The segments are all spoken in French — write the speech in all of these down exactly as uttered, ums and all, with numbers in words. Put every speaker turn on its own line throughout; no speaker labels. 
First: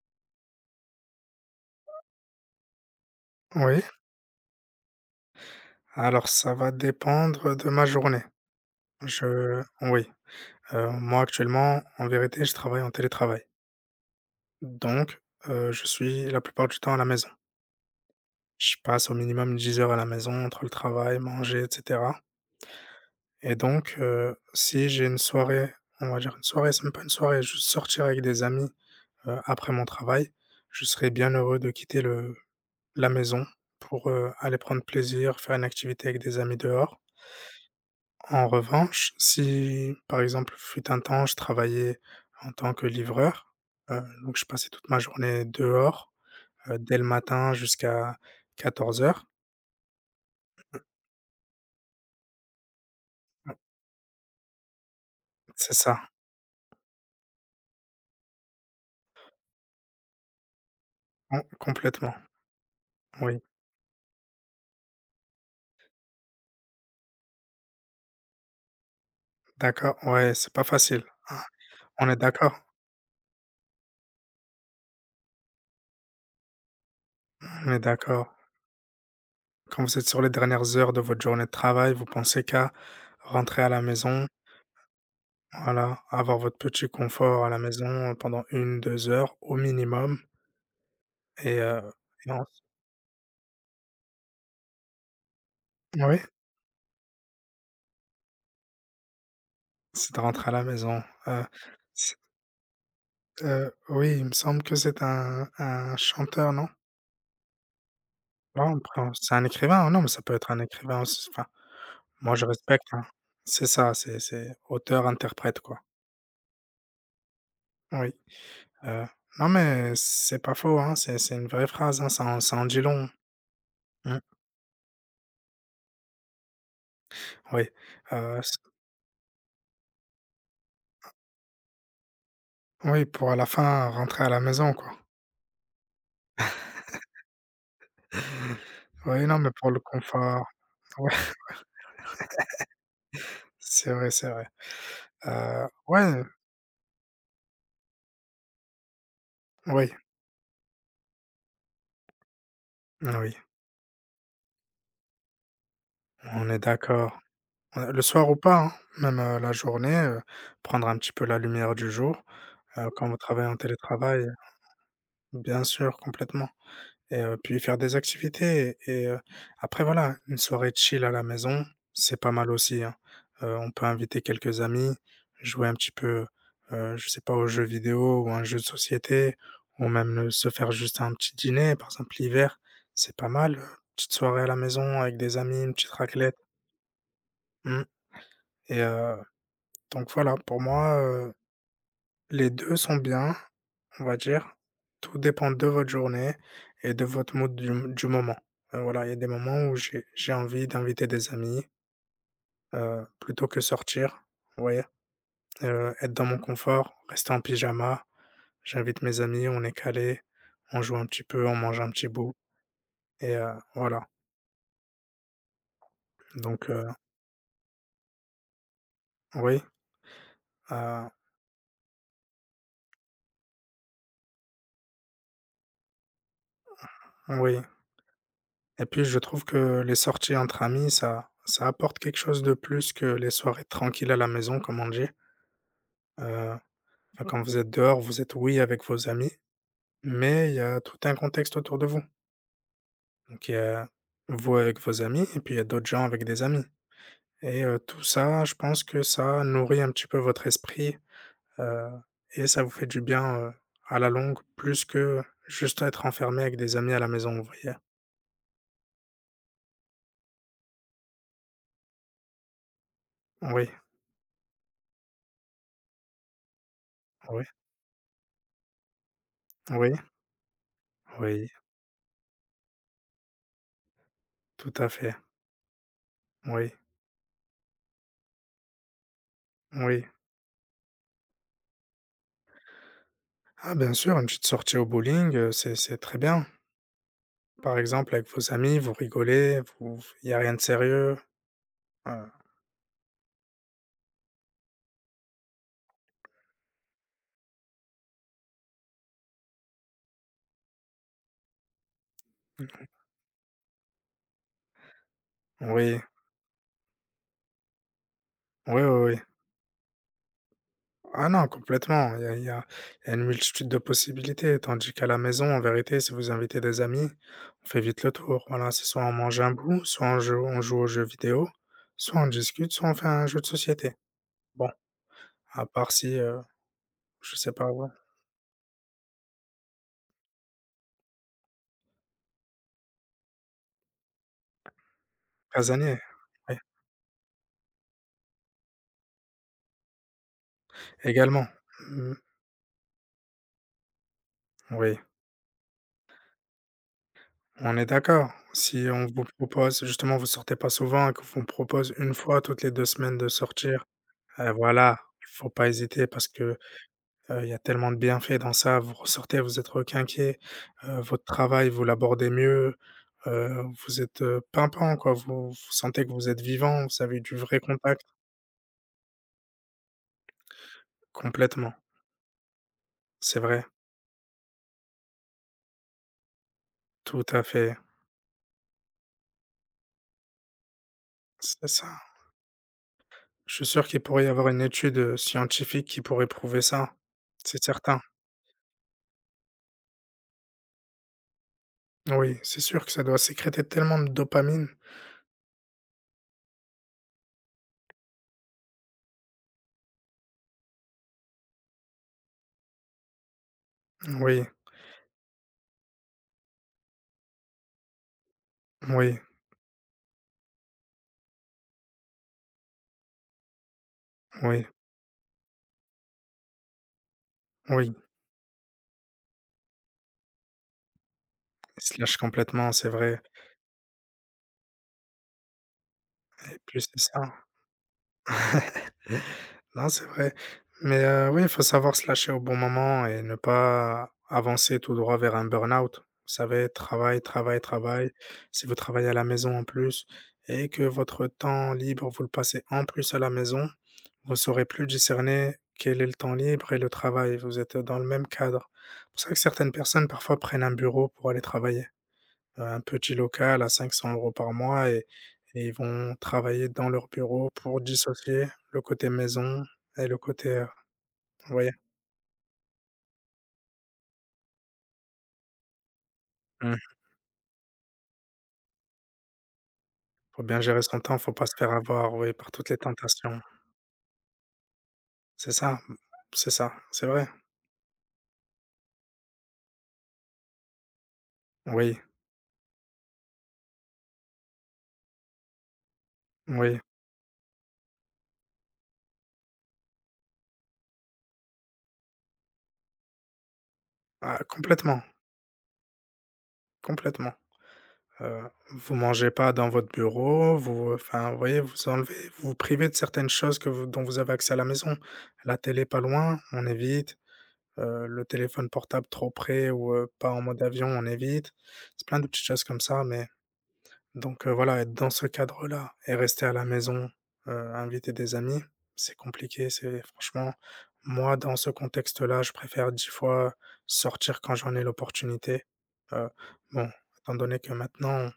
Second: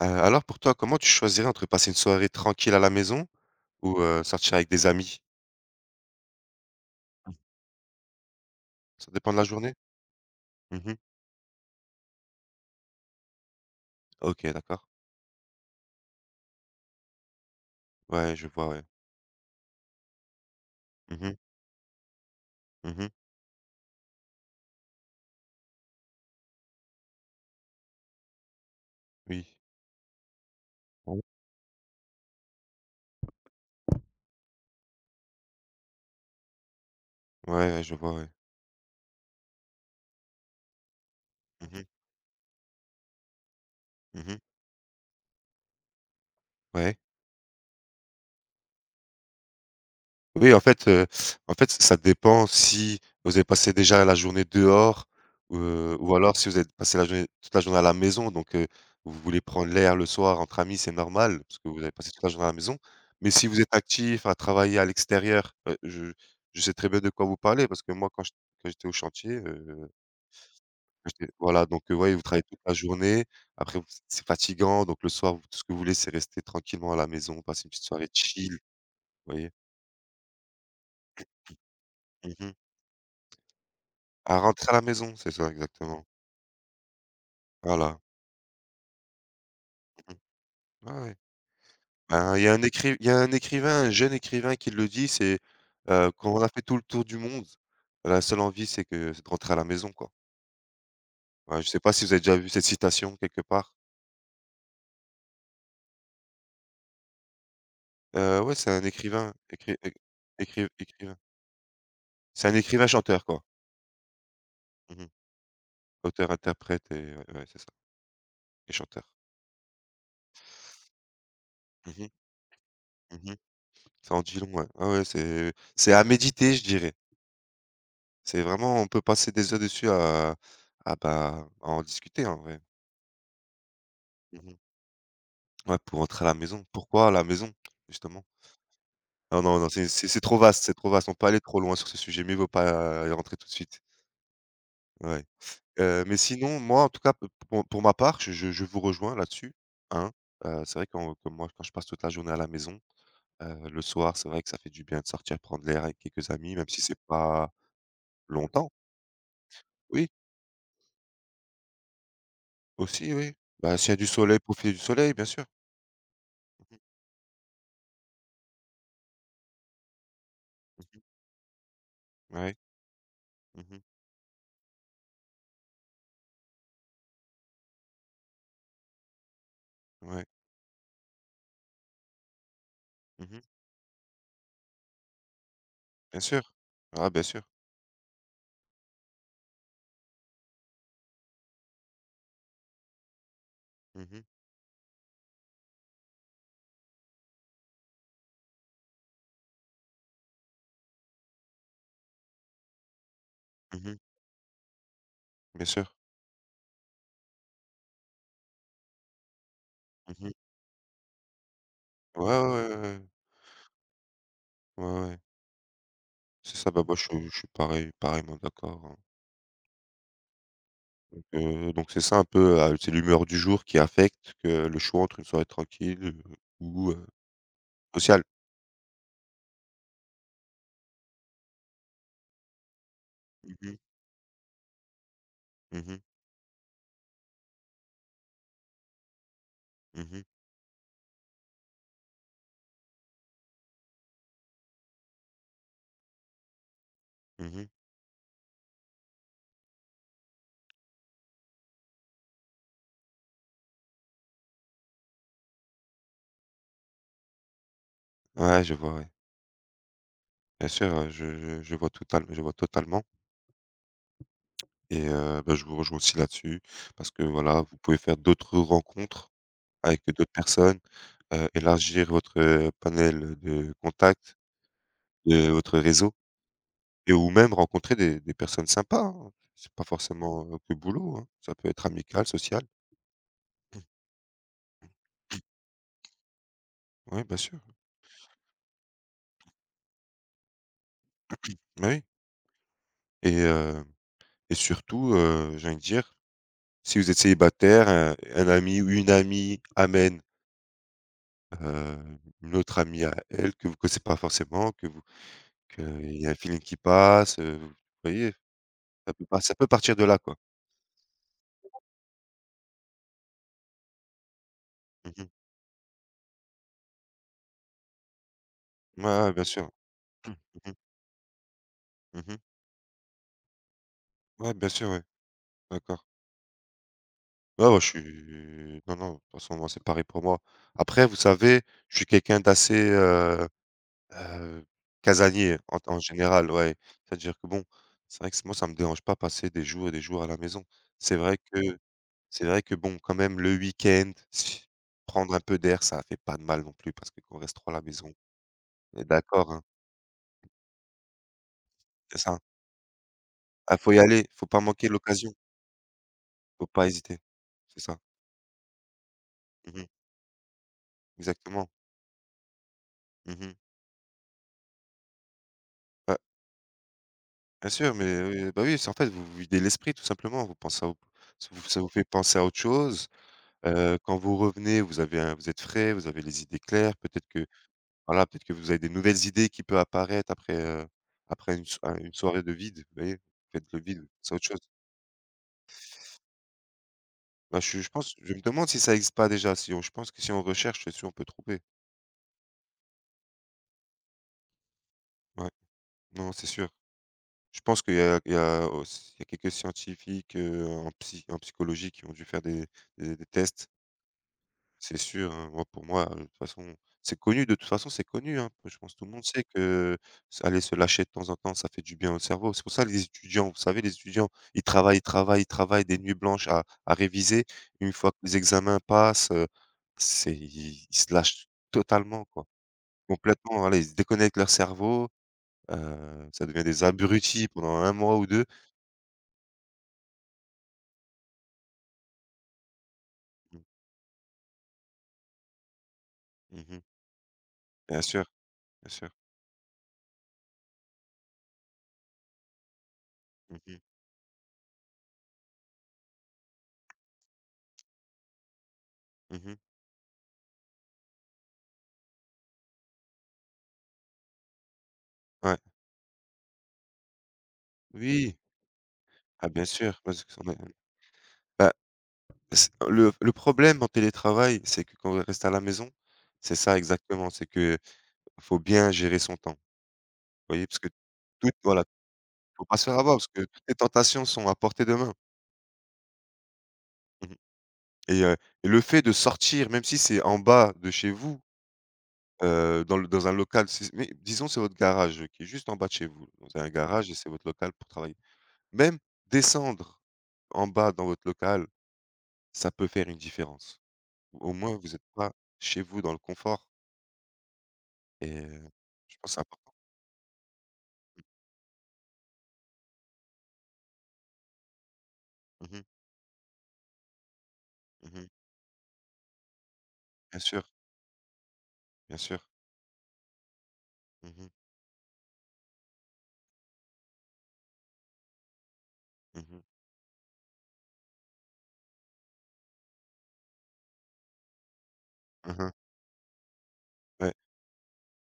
Heu, alors pour toi, comment tu choisirais entre passer une soirée tranquille à la maison
Oui,
ou, heu, sortir avec des amis?
alors ça va
Mmh.
dépendre de ma journée.
Ça dépend de la
Je
journée?
Oui,
Mmh
heu,
mh.
moi actuellement, en vérité, je travaille en télétravail.
OK, d'accord.
Donc, heu, je suis la plupart du temps à la maison.
Ouais, je vois,
Je
ouais.
passe au minimum dix heures à la maison entre le travail,
Mmh mh.
manger, et cetera.
Mmh mh.
Et donc, heu, si j'ai une soirée, on va dire une soirée, c'est même pas une soirée, je sortirai avec des amis, heu,
Oui.
après mon travail, je serais
Ouais,
bien heureux de quitter le la maison pour, heu, aller prendre plaisir, faire une activité avec des amis dehors.
ouais, je vois, ouais.
En revanche, si par exemple, fut un temps, je
Mmh mh.
travaillais en tant que livreur. Heu,
Mmh
donc
mh.
je passais toute ma journée dehors, heu, dès
Ouais.
le matin jusqu'à quatorze heures.
Oui, en fait, heu, en fait, ça dépend si vous avez passé déjà la journée dehors,
C'est
heu,
ça,
ou alors si vous avez passé la journée toute la journée à la maison, donc heu, vous voulez prendre l'air le soir entre amis, c'est
mmh,
normal parce que vous avez passé
complètement,
toute la journée à la maison. Mais
oui.
si vous êtes actif à travailler à l'extérieur, heu, je je sais très bien de quoi vous parlez parce que moi quand j quand j'étais au chantier, heu,
D'accord, ouais, c'est pas facile,
j'étais
hein.
voilà, donc heu,
On
ouais,
est
vous travaillez
d'accord,
toute la journée, après vous c'est fatigant, donc le soir, vous tout ce que vous voulez, c'est rester tranquillement à la maison, passer une
on est
petite soirée
d'accord.
chill, vous voyez?
Quand vous êtes sur les dernières heures de votre journée de travail, vous pensez
Mmh.
qu'à rentrer à la maison,
À rentrer à la maison, c'est ça
voilà,
exactement.
avoir votre petit confort à la
Voilà.
maison pendant une, deux heures au
Mmh
minimum,
mh. Ouais, ouais.
et heu, et
Ben, il
en
y a un écri il y a un écrivain, un jeune écrivain qui le dit, c'est, heu:
oui?
«Quand on a fait tout le tour du monde, la seule envie c'est que c'est de rentrer à la maison, quoi».
C'est de rentrer à la maison. Heu,
Ouais, je sais pas si vous
c
avez déjà vu cette citation quelque
heu,
part?
Oui, il me semble que c'est un un chanteur, non?
Heu, ouais, c'est
Non,
un
enfin,
écrivain,
c'est un
écri
écrivain, hein,
é
non, mais ça peut être un
écriv
écrivain
écrivain.
aussi, enfin, moi je
C'est un
respecte,
écrivain
hein.
chanteur, quoi.
C'est ça, c'est c'est
Mmh mh.
auteur-interprète, quoi.
Auteur, interprète et ouais, ouais, c'est ça
Oui,
et chanteur.
heu, non mais c'est pas faux, hein, c'est c'est une vraie
Mmh
phrase,
mh.
hein, ça en ça en dit long.
Mmh mh. Ça
Mmh,
en dit long, ouais. Ouais, ouais, c'est c'est à méditer, je dirais.
oui, heu,
C'est
c
vraiment on peut passer des heures dessus à à bah, à en discuter en vrai.
oui, pour à la fin rentrer à la
Mmh.
maison, quoi.
Ouais, pour rentrer à la maison. Pourquoi à la maison? Justement.
Oui, non,
Non,
mais
non, non,
pour le
c'est c'est c'est trop
confort,
vaste, c'est trop vaste.
ouais,
On peut aller trop loin sur ce sujet, mieux vaut pas euh, y rentrer tout de suite.
c'est vrai, c'est vrai.
Ouais.
Heu,
Heu,
ouais,
mais sinon, moi, en tout cas, p pour pour ma part, je je je vous rejoins là-dessus,
oui,
hein. Heu, c'est vrai quand que moi, quand je passe toute la journée à la maison,
oui,
heu, le soir, c'est vrai que ça fait du bien de sortir prendre l'air avec quelques
on
amis,
est
même si c'est
d'accord.
pas
Heu, le soir ou pas,
longtemps.
hein, même, heu, la journée,
Oui,
heu, prendre un petit peu la lumière du jour, heu, quand
aussi,
vous
oui.
travaillez en
Bah, s'il y a du
télétravail,
soleil, profiter du soleil, bien sûr.
bien sûr, complètement
Mmh mh.
et heu, puis faire des activités et et heu, après voilà, une soirée
Mmh.
chill à la maison, c'est pas mal
Ouais.
aussi, hein. Heu, on
Mmh.
peut inviter quelques amis, jouer un petit peu, heu, je sais pas, aux jeux vidéo ou à un jeu de société, ou même,
Ouais.
heu, se faire juste un petit dîner, par exemple l'hiver, c'est pas
Mmh.
mal, heu, petite soirée à la maison avec des amis, une petite
Bien
raclette.
sûr. Ah bien sûr.
mmh et heu Donc voilà, pour moi, heu, les deux sont bien, on
Mmh
va
mh.
dire. Tout dépend de votre journée et de votre mood du du moment. Heu, voilà, il y a des moments où j'ai j'ai envie d'inviter des amis, heu, plutôt que
Mmh.
sortir, vous voyez?
Bien
Heu,
sûr.
être dans mon confort, rester en pyjama, j'invite mes amis, on est calé,
Mmh.
on joue un petit peu, on mange un petit
Ouais,
bout,
ouais, ouais,
et heu, voilà.
ouais, ouais, ouais. Ouais. C'est
Donc,
ça, bah,
heu,
moi je suis je suis pareil pareillement d'accord, hein.
oui, heu,
Donc heu, donc c'est ça un peu, heu, c'est l'humeur du jour qui affecte que le choix entre une soirée tranquille, heu, ou, heu,
oui.
sociale.
Et puis je trouve que les sorties entre amis, ça ça apporte quelque chose de plus que les
Mmh
soirées
mh.
tranquilles à la maison, comme on dit.
Mmh mh.
Heu, enfin, quand vous êtes dehors, vous êtes, oui, avec vos amis,
Mmh.
mais il y a tout un contexte autour de vous. Donc il y a vous avec vos amis et puis il y a d'autres gens avec des amis, et
Mmh.
heu, tout ça, je pense que ça nourrit un petit peu votre esprit, heu et ça vous fait du bien, heu, à la longue, plus que juste être enfermé avec des amis à la maison, vous voyez?
Ouais, je vois, ouais. Bien sûr, heu, je je je vois total je vois totalement
Oui,
et heu, bah, je vous rejoins aussi là-dessus parce que
oui,
voilà, vous pouvez faire d'autres rencontres
oui,
avec d'autres personnes,
oui,
heu, élargir votre, heu, panel de contacts,
tout à fait.
de votre réseau
Oui,
et ou même rencontrer des des personnes sympas, hein. C'est pas
oui.
forcément, heu, que boulot, hein. Ça peut être amical, social.
Ah bien sûr, une petite sortie au bowling, heu, c'est c'est très bien.
Oui, bien sûr.
Par exemple, avec vos amis, vous rigolez, vous il y a rien de sérieux.
Bah, oui
heu
et heu et surtout, heu, j'ai envie de dire, si vous êtes célibataire, heu, un ami ou une amie amène, heu, une autre amie à elle que vous connaissez pas forcément, que vous
Oui,
qu'il y a un feeling qui passe, heu, vous voyez?
oui, oui,
Ça
oui.
peut pas ça peut partir de là, quoi.
Ah non, complètement, il y a il y a il y a une multitude de possibilités, tandis qu'à la
Mmh.
maison, en vérité, si vous invitez des amis, on fait vite le tour. Voilà, c'est soit
Ouais,
on
ouais,
mange
bien
un
sûr.
bout, soit on joue on joue aux jeux vidéo, soit
Mmh
on
mh.
discute, soit on fait un jeu de société.
Ouais, bien
Bon,
sûr, ouais,
à part
d'accord.
si, heu, je sais
Ouais,
pas,
ouais, je
ouais.
suis non, non, de toute façon, moi, c'est pareil pour moi. Après, vous savez, je suis quelqu'un d'assez, heu heu, casanier en en
Casanier,
général,
oui.
ouais. C'est-à-dire que bon, c'est vrai que moi, ça me dérange pas passer des jours et des jours à la maison. C'est vrai
Également.
que
Mmh,
c'est vrai que bon, quand même, le week-end,
oui,
prendre un peu d'air, ça fait pas de mal non plus parce que qu'on reste trop à
on
la
est
maison.
d'accord. Si
On est
on vous
d'accord, hein?
propose justement, vous sortez pas souvent et que vous propose une
C'est ça.
fois toutes les deux semaines de
Ah,
sortir,
faut y aller, faut
heu,
pas manquer
voilà, il
l'occasion,
faut pas hésiter parce que,
faut pas hésiter.
heu, il y a
C'est
tellement de
ça.
bienfaits dans ça. Vous ressortez, vous êtes
Mmh mh.
requinqué, heu, votre travail,
Exactement.
vous l'abordez mieux,
Mmh mh.
heu, vous êtes, heu, pimpant quoi, vous vous sentez que
Ouais.
vous êtes vivant, vous avez du vrai
Bien sûr,
contact.
mais heu, bah, oui, c'est en fait, vous vous videz l'esprit tout simplement, vous pensez à au ça vous
Complètement,
ça vous fait penser à autre chose,
c'est vrai,
heu, quand vous revenez, vous avez un vous êtes frais, vous avez les idées claires,
tout
peut-être
à
que
fait,
voilà, peut-être que vous avez des nouvelles idées qui peuvent apparaître après, heu, après une
c'est
so
ça.
un une soirée de vide, vous voyez? Vous
Je suis
faites le
sûr qu'il
vide,
pourrait y
c'est autre
avoir une
chose.
étude, heu, scientifique qui pourrait prouver ça,
Bah,
c'est
je je
certain.
pense je me demande si ça existe pas déjà, si on je pense que si on recherche, c'est sûr on peut trouver.
Oui, c'est sûr que ça doit sécréter tellement de dopamine.
Ouais, non, c'est sûr. Je pense qu'il y a il y a aussi il y a quelques scientifiques, heu, en psy en psychologie qui ont dû faire des des des tests.
Oui,
C'est sûr, hein. Moi, pour moi, de toute façon, c'est connu, de toute façon, c'est connu, hein. Je pense que tout le
oui,
monde sait que s aller se lâcher de temps en temps, ça fait du bien au cerveau. C'est pour ça les étudiants, vous savez, les étudiants, ils
oui,
travaillent, ils travaillent, ils travaillent des nuits blanches à à réviser. Une
oui.
fois que les examens passent, heu, c'est ils ils se lâchent
Il se lâche
totalement, quoi.
complètement, c'est vrai,
Complètement, voilà, ils se déconnectent leur cerveau, heu, ça
et
devient
puis
des
c'est ça.
abrutis pendant un mois ou deux.
Non, c'est vrai, mais heu, oui, il faut savoir se lâcher au bon moment et ne
Mmh.
pas avancer tout droit vers un burn-out. Vous savez,
Mmh.
travail, travail,
Bien
travail.
sûr,
Si vous
bien
travaillez
sûr.
à la maison en plus, et que votre temps libre, vous le passez en plus à la
Mmh
maison,
mh.
vous saurez plus discerner quel est le temps libre et le travail, vous êtes dans le même cadre. C'est pour ça que
Mmh.
certaines personnes parfois prennent un bureau pour aller travailler. Euh, un petit local à cinq cents euros par mois, et,
Ouais.
et ils vont travailler dans leur bureau pour
Oui.
dissocier le côté
Ah
maison
bien sûr,
et le
parce que
côté,
on est
euh,
mmh.
vous voyez?
Bah, C le le problème en télétravail, c'est que quand on reste à la maison, c'est ça
Il
exactement, c'est que faut bien gérer son temps. Vous
Faut bien
voyez? Parce
gérer
que
son temps, faut pas
tout
se faire
voilà,
avoir, oui, par
faut
toutes les
pas se faire avoir parce
tentations.
que toutes les tentations sont à portée de main.
C'est ça, c'est ça, c'est vrai.
Mmh. et heu, et le fait de sortir, même si c'est en bas de chez vous,
Oui,
heu, dans le dans un local, si mais disons c'est votre garage euh, qui est juste en bas de chez vous. Vous avez un
oui,
garage et c'est votre local pour travailler. Même descendre en bas dans votre local, ça peut faire une différence.
ah,
Au moins vous
complètement,
n'êtes pas chez vous dans le confort.
complètement.
Et
Heu,
heu,
vous
je pense
mangez
que c'est
pas dans
important.
votre bureau, vous enfin, vous voyez, vous enlevez vous vous privez de certaines choses que vous dont vous avez accès à la maison. La
Mmh mh.
télé pas loin, on évite, heu, le
Mmh.
téléphone portable trop près ou, heu, pas en
Bien
mode
sûr,
avion, on évite. C'est
bien
plein de
sûr.
petites choses comme ça, mais
Mmh
donc,
mh.
heu, voilà, être dans ce cadre-là et rester à la maison, heu, inviter des amis, c'est
Mmh.
compliqué, c'est franchement, moi, dans ce contexte-là, je préfère dix fois sortir quand j'en ai l'opportunité.
Mmh.
Heu, bon, étant
Ouais.
donné que maintenant,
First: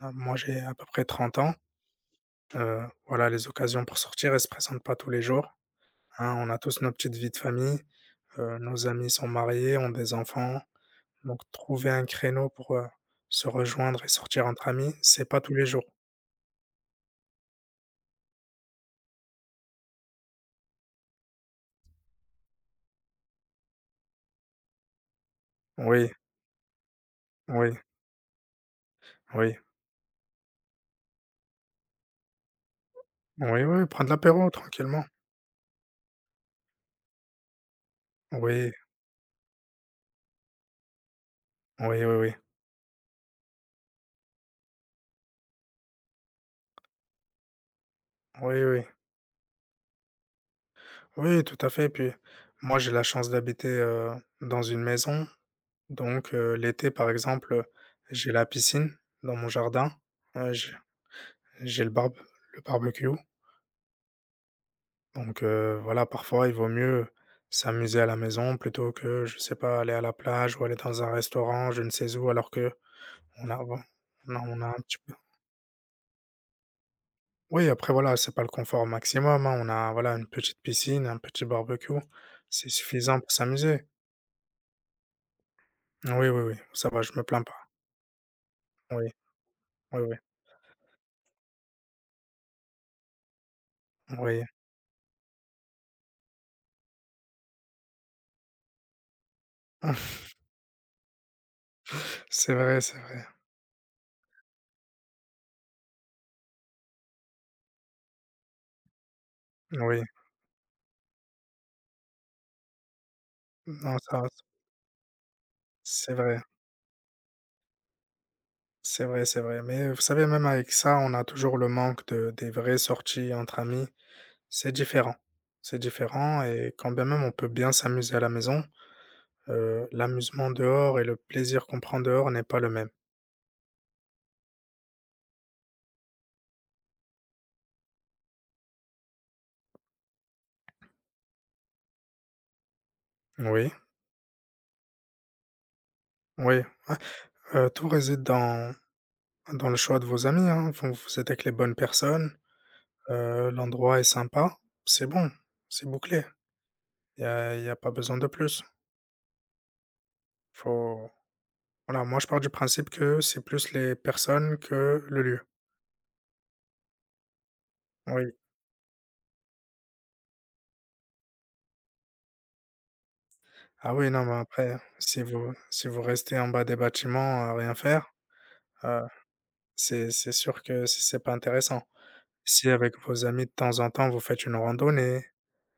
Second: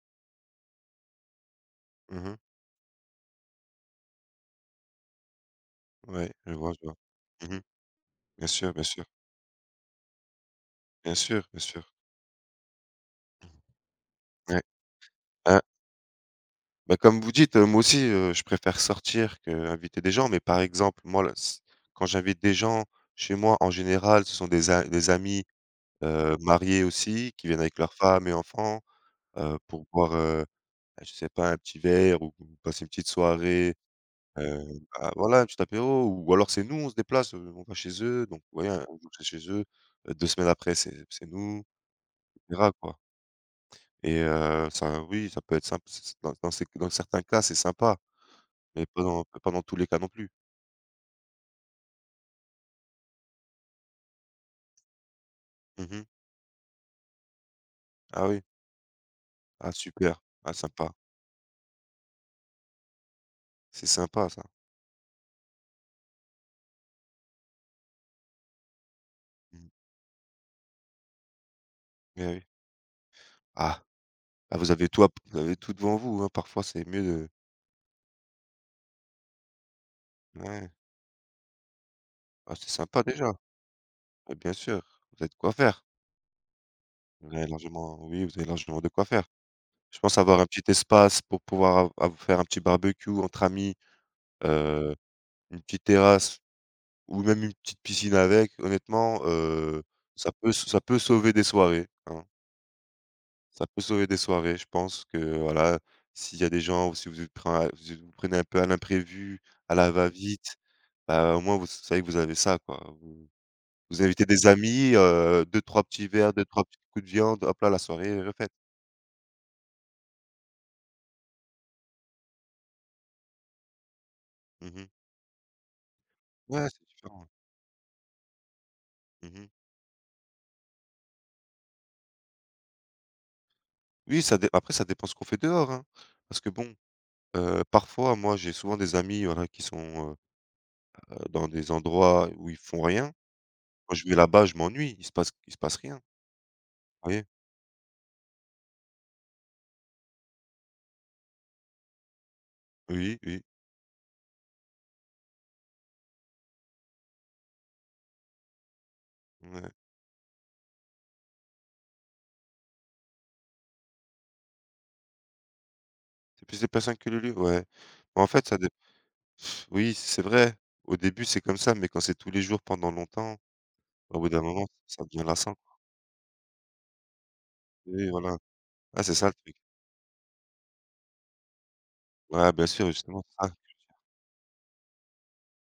ah, moi, j'ai à peu près trente ans.
Mmh.
Heu, voilà, les occasions pour sortir, elles se présentent pas tous les jours,
Ouais,
hein. On
je
a
vois, je
tous nos
vois.
petites vies de
Mmh.
famille,
Bien
heu,
sûr, bien
nos
sûr.
amis sont mariés, ont des enfants.
Bien
Donc
sûr, bien
trouver
sûr.
un créneau pour, heu, se rejoindre et sortir
Ouais.
entre amis, c'est pas tous
Ah,
les jours.
bah, comme vous dites, heu, moi aussi, heu, je préfère sortir que inviter des gens, mais par exemple, moi, là, s quand j'invite des gens chez moi, en général, ce sont des a des amis,
Oui,
heu, mariés aussi, qui viennent
oui,
avec leurs femmes et enfants,
oui.
heu, pour boire, heu, bah, je sais pas, un petit verre ou ou passer une petite
Oui,
soirée.
oui, prendre l'apéro
Heu,
tranquillement.
bah, voilà, un petit apéro ou alors c'est nous, on se déplace, heu, on va chez eux, donc ouais,
Oui,
un jour c'est chez eux, heu, deux semaines après c'est c'est nous,
oui, oui, oui.
et cetera, quoi et heu, ça oui, ça peut être symp c c dans dans ces dans certains cas, c'est sympa,
Oui, oui.
mais pas dans pas dans tous les cas non plus.
Oui, tout à fait. Puis moi, j'ai la chance d'habiter, heu, dans une maison.
Mmh mh.
Donc, heu, l'été, par exemple, heu,
Ah
j'ai
oui.
la piscine dans mon
Ah
jardin.
super. Ah
Heu,
sympa.
J'ai le barbe le barbecue,
C'est sympa ça.
donc, heu, voilà, parfois, il vaut mieux s'amuser à la maison plutôt que, je sais
Mmh.
pas, aller à la plage ou aller dans un restaurant, je ne sais
Eh
où,
oui.
alors qu'on a, bon,
Ah,
on a
ah
on a
vous
un
avez
petit
tout à
peu,
p vous avez tout devant vous, hein, parfois c'est mieux de
oui, après, voilà, c'est pas le confort maximum, hein, on a, voilà, une petite
ouais.
piscine, un petit barbecue,
Ah
c'est
c'est sympa
suffisant pour
déjà.
s'amuser.
Bah, bien sûr, vous avez de quoi faire.
Oui, oui, oui, ça va, je me
Vous
plains
avez
pas.
largement oui, vous avez largement de quoi
Oui,
faire. Je
oui, oui,
pense avoir un petit espace pour pouvoir av av faire un petit barbecue entre amis,
oui.
heu, une petite terrasse ou même une petite piscine avec. Honnêtement, heu, ça peut s ça peut sauver des soirées, hein.
C'est vrai, c'est vrai.
Ça peut sauver des soirées. Je pense que, voilà, s'il y a des gens ou si vous êtes pren si vous prenez un peu à l'imprévu, à la
Oui.
va-vite, bah, au moins vous savez que vous avez ça, quoi. Vous
Non,
vous
ça
invitez des amis, heu, deux trois petits
c'est
verres,
vrai.
deux trois petits coups de viande, hop là, la soirée est refaite.
C'est vrai, c'est vrai. Mais vous savez, même avec ça, on a toujours le manque de des vraies sorties entre amis. C'est
Mmh.
différent. C'est différent,
Ouais,
et
c'est
quand bien même
différent.
on peut bien s'amuser à la maison,
Mmh.
heu, l'amusement dehors et le plaisir qu'on prend dehors n'est pas le même.
Oui, ça dé après ça dépend ce qu'on fait dehors, hein. Parce que bon, heu, parfois, moi, j'ai souvent des amis, voilà, qui sont, heu, dans des endroits où ils font rien.
Oui,
Quand je vais là-bas, je m'ennuie, il se passe il se passe rien,
oui, ouais,
vous voyez?
heu, tout réside dans dans le choix de vos amis, hein. Vous, vous êtes avec les bonnes personnes,
Oui, oui,
heu, l'endroit est sympa, c'est bon, c'est bouclé. Il y a il y a pas besoin de plus.
ouais.
Faut Voilà, moi je pars du principe que c'est plus les personnes que le lieu.
C'est plus les personnes que le lieu, ouais. Mais en
Oui.
fait, ça dé oui, c'est vrai. Au début, c'est comme ça, mais quand c'est tous les jours pendant longtemps,
Ah oui,
au
non,
bout
mais
d'un moment,
après,
ça
si
devient
vous
lassant.
si vous restez en bas des bâtiments à rien
Oui,
faire,
voilà.
heu,
Ah, c'est ça le truc.
c'est c'est sûr que c'est c'est pas intéressant.
Ouais, bien
Si
sûr,
avec
justement,
vos amis
c'est
de
ça.
temps en temps, vous faites une randonnée,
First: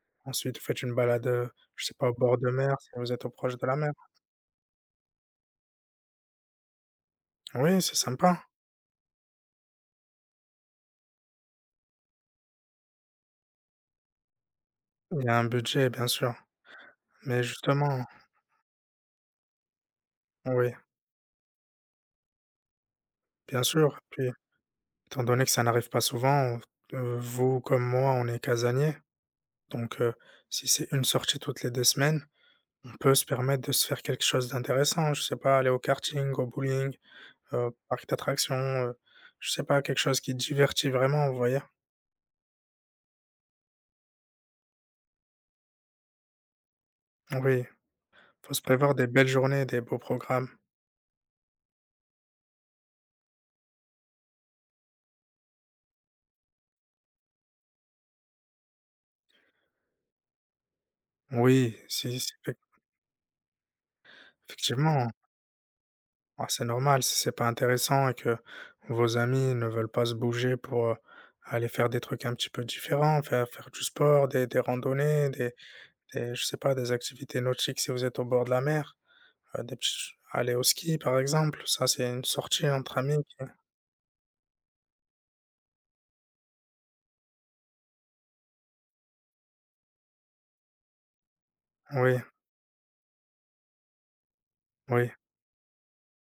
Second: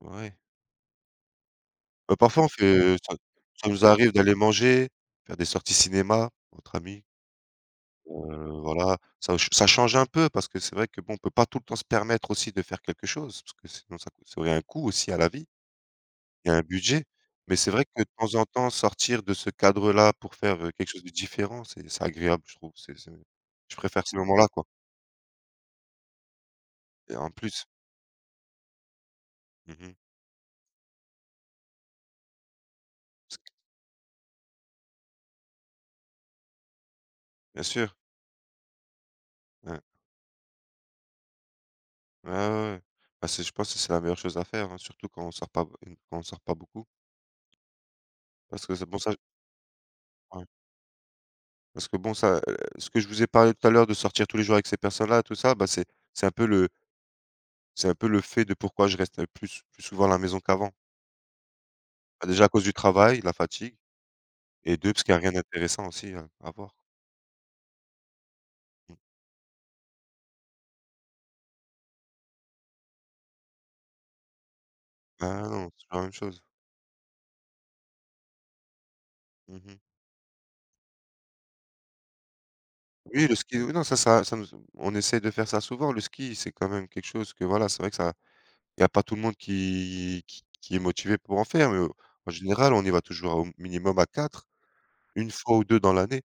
Ouais.
ensuite vous faites une balade, heu, je sais pas, au
Bah,
bord
parfois, on
de mer, si
fait,
vous
ça
êtes au proche de
ça
la
nous
mer.
arrive d'aller manger, faire des sorties cinéma entre amis.
Oui, c'est sympa.
Heu, voilà, ça ch ça change un peu parce que c'est vrai que bon, on peut pas tout le temps se permettre aussi de faire quelque chose parce que sinon ça coûte ça aurait un coût aussi à
Il y
la
a un
vie
budget, bien sûr,
il y a un budget.
mais
Mais c'est vrai que
justement,
de temps en temps sortir de ce cadre-là pour faire, heu,
oui,
quelque chose de différent, c'est c'est agréable je trouve. C'est c'est
bien
Je
sûr,
préfère ces
puis
moments-là quoi
étant donné que ça n'arrive pas souvent, heu,
et en
vous
plus
comme moi, on est casaniers,
mmh mh.
donc, heu, si c'est une sortie toutes les deux semaines, on peut se
Parce que
permettre de se faire quelque chose d'intéressant, je sais pas, aller au karting, au bowling,
bien
heu,
sûr,
parc d'attractions, heu, je sais
ouais,
pas, quelque chose qui divertit vraiment, vous voyez?
ouais, ouais, ouais. Bah, c'est je pense que c'est la meilleure chose à faire, hein, surtout quand on sort pas b quand on sort pas beaucoup
Oui, faut se
parce que c'est
prévoir
pour
des
ça
belles journées, des beaux
ouais.
programmes.
Parce que bon ça, heu, ce que je vous ai parlé tout à l'heure de sortir tous les jours avec ces personnes-là, tout ça, bah, c'est c'est un peu le c'est un peu le fait de pourquoi je reste plus plus souvent à la maison qu'avant.
Oui, si
Bah,
si
déjà à
effec
cause du travail, la fatigue et deux parce
effectivement,
qu'il y a rien d'intéressant aussi à
bah,
à
c'est
voir.
normal si c'est pas intéressant et que
Mmh.
vos amis ne veulent pas se bouger pour, heu, aller faire des trucs un petit peu différents, faire faire du sport, des des randonnées,
Ah
des
non, c'est la même
des
chose.
je sais pas, des activités nautiques si vous êtes au bord de la mer. Heu, des
Mmh.
petits aller au ski, par exemple, ça, c'est une sortie entre amis
Oui, le
qui,
ski, oui, non, ça ça ça nous on essaie de faire ça souvent. Le ski, c'est quand même quelque chose que voilà, c'est vrai que ça il y a pas tout le monde qui qui qui est motivé pour en faire, mais,
oui,
en général, on y va toujours au minimum à quatre
oui.
une fois ou deux dans l'année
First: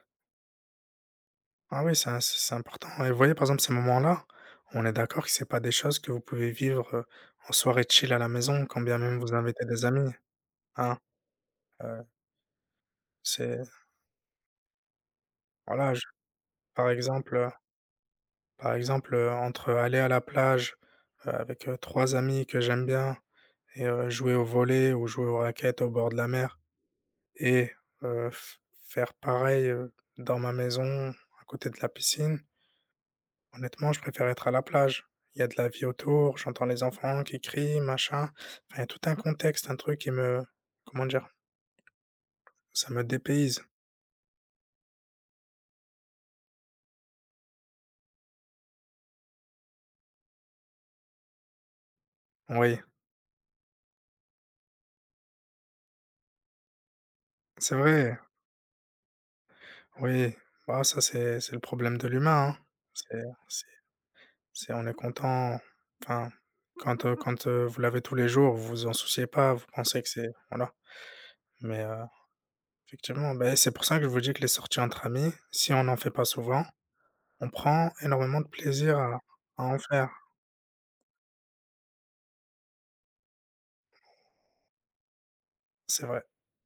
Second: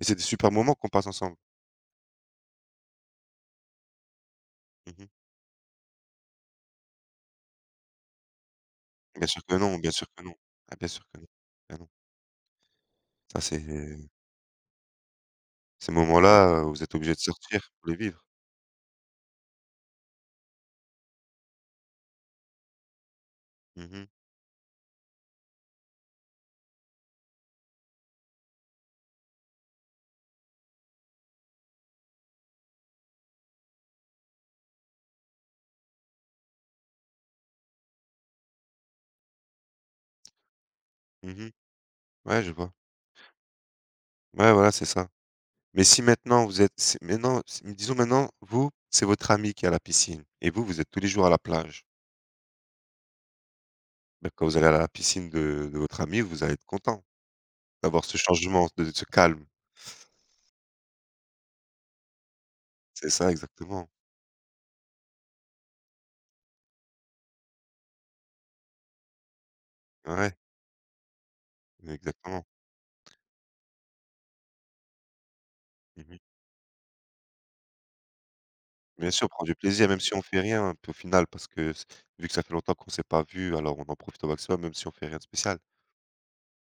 et c'est des super moments qu'on passe ensemble.
Ah oui, ça, c'est c'est important et vous voyez, par exemple, ces moments-là, on est
Mmh.
d'accord que c'est pas des choses que vous pouvez vivre, heu, en soirée chill à la maison, quand bien même
Bien
vous
sûr que
invitez
non,
des
bien sûr
amis,
que non. Ah bien
hein?
sûr que non. Ah non.
Heu,
Ça c'est
c'est
Ces
voilà, je
moments-là, heu, vous
Par
êtes obligé de
exemple, heu
sortir pour les vivre.
par exemple, heu, entre aller à la plage, heu, avec, heu, 3 amis que j'aime bien
Mhm,
et
mhm.
heu, jouer au volley ou jouer aux raquettes au bord de la mer. Et heu, f faire pareil, heu, dans ma maison, à côté de la piscine, honnêtement, je préfère être à la plage. Il y a de la vie autour, j'entends les enfants qui crient, machin. Enfin, il y a tout un contexte, un truc qui me, comment dire?
Ouais, je vois.
Ça me dépayse.
Ouais, voilà, c'est ça. Mais si maintenant vous êtes si maintenant si disons maintenant, vous, c'est votre ami qui est à la piscine et vous, vous êtes tous les jours à la plage.
Oui,
Ben, quand vous allez à la piscine de de votre ami, vous allez être content
c'est
d'avoir
vrai,
ce changement, de de ce calme.
oui. Bah, ça, c'est c'est le problème de l'humain, hein.
C'est
C'est
ça
c'est
exactement.
c'est On est content, enfin, quand, heu quand, heu, vous l'avez tous les jours, vous vous en souciez pas, vous pensez que c'est
Ouais,
voilà, mais, heu
exactement.
effectivement, ben c'est pour ça que je vous dis que les sorties entre amis, si on n'en fait
Mmh.
pas souvent, on prend énormément de plaisir
Bien
à
sûr, prendre du
à en
plaisir, même
faire,
si on fait rien, au final, parce que c vu que ça fait longtemps qu'on s'est pas vu, alors on en profite au maximum, même si on fait rien de spécial.
c'est vrai.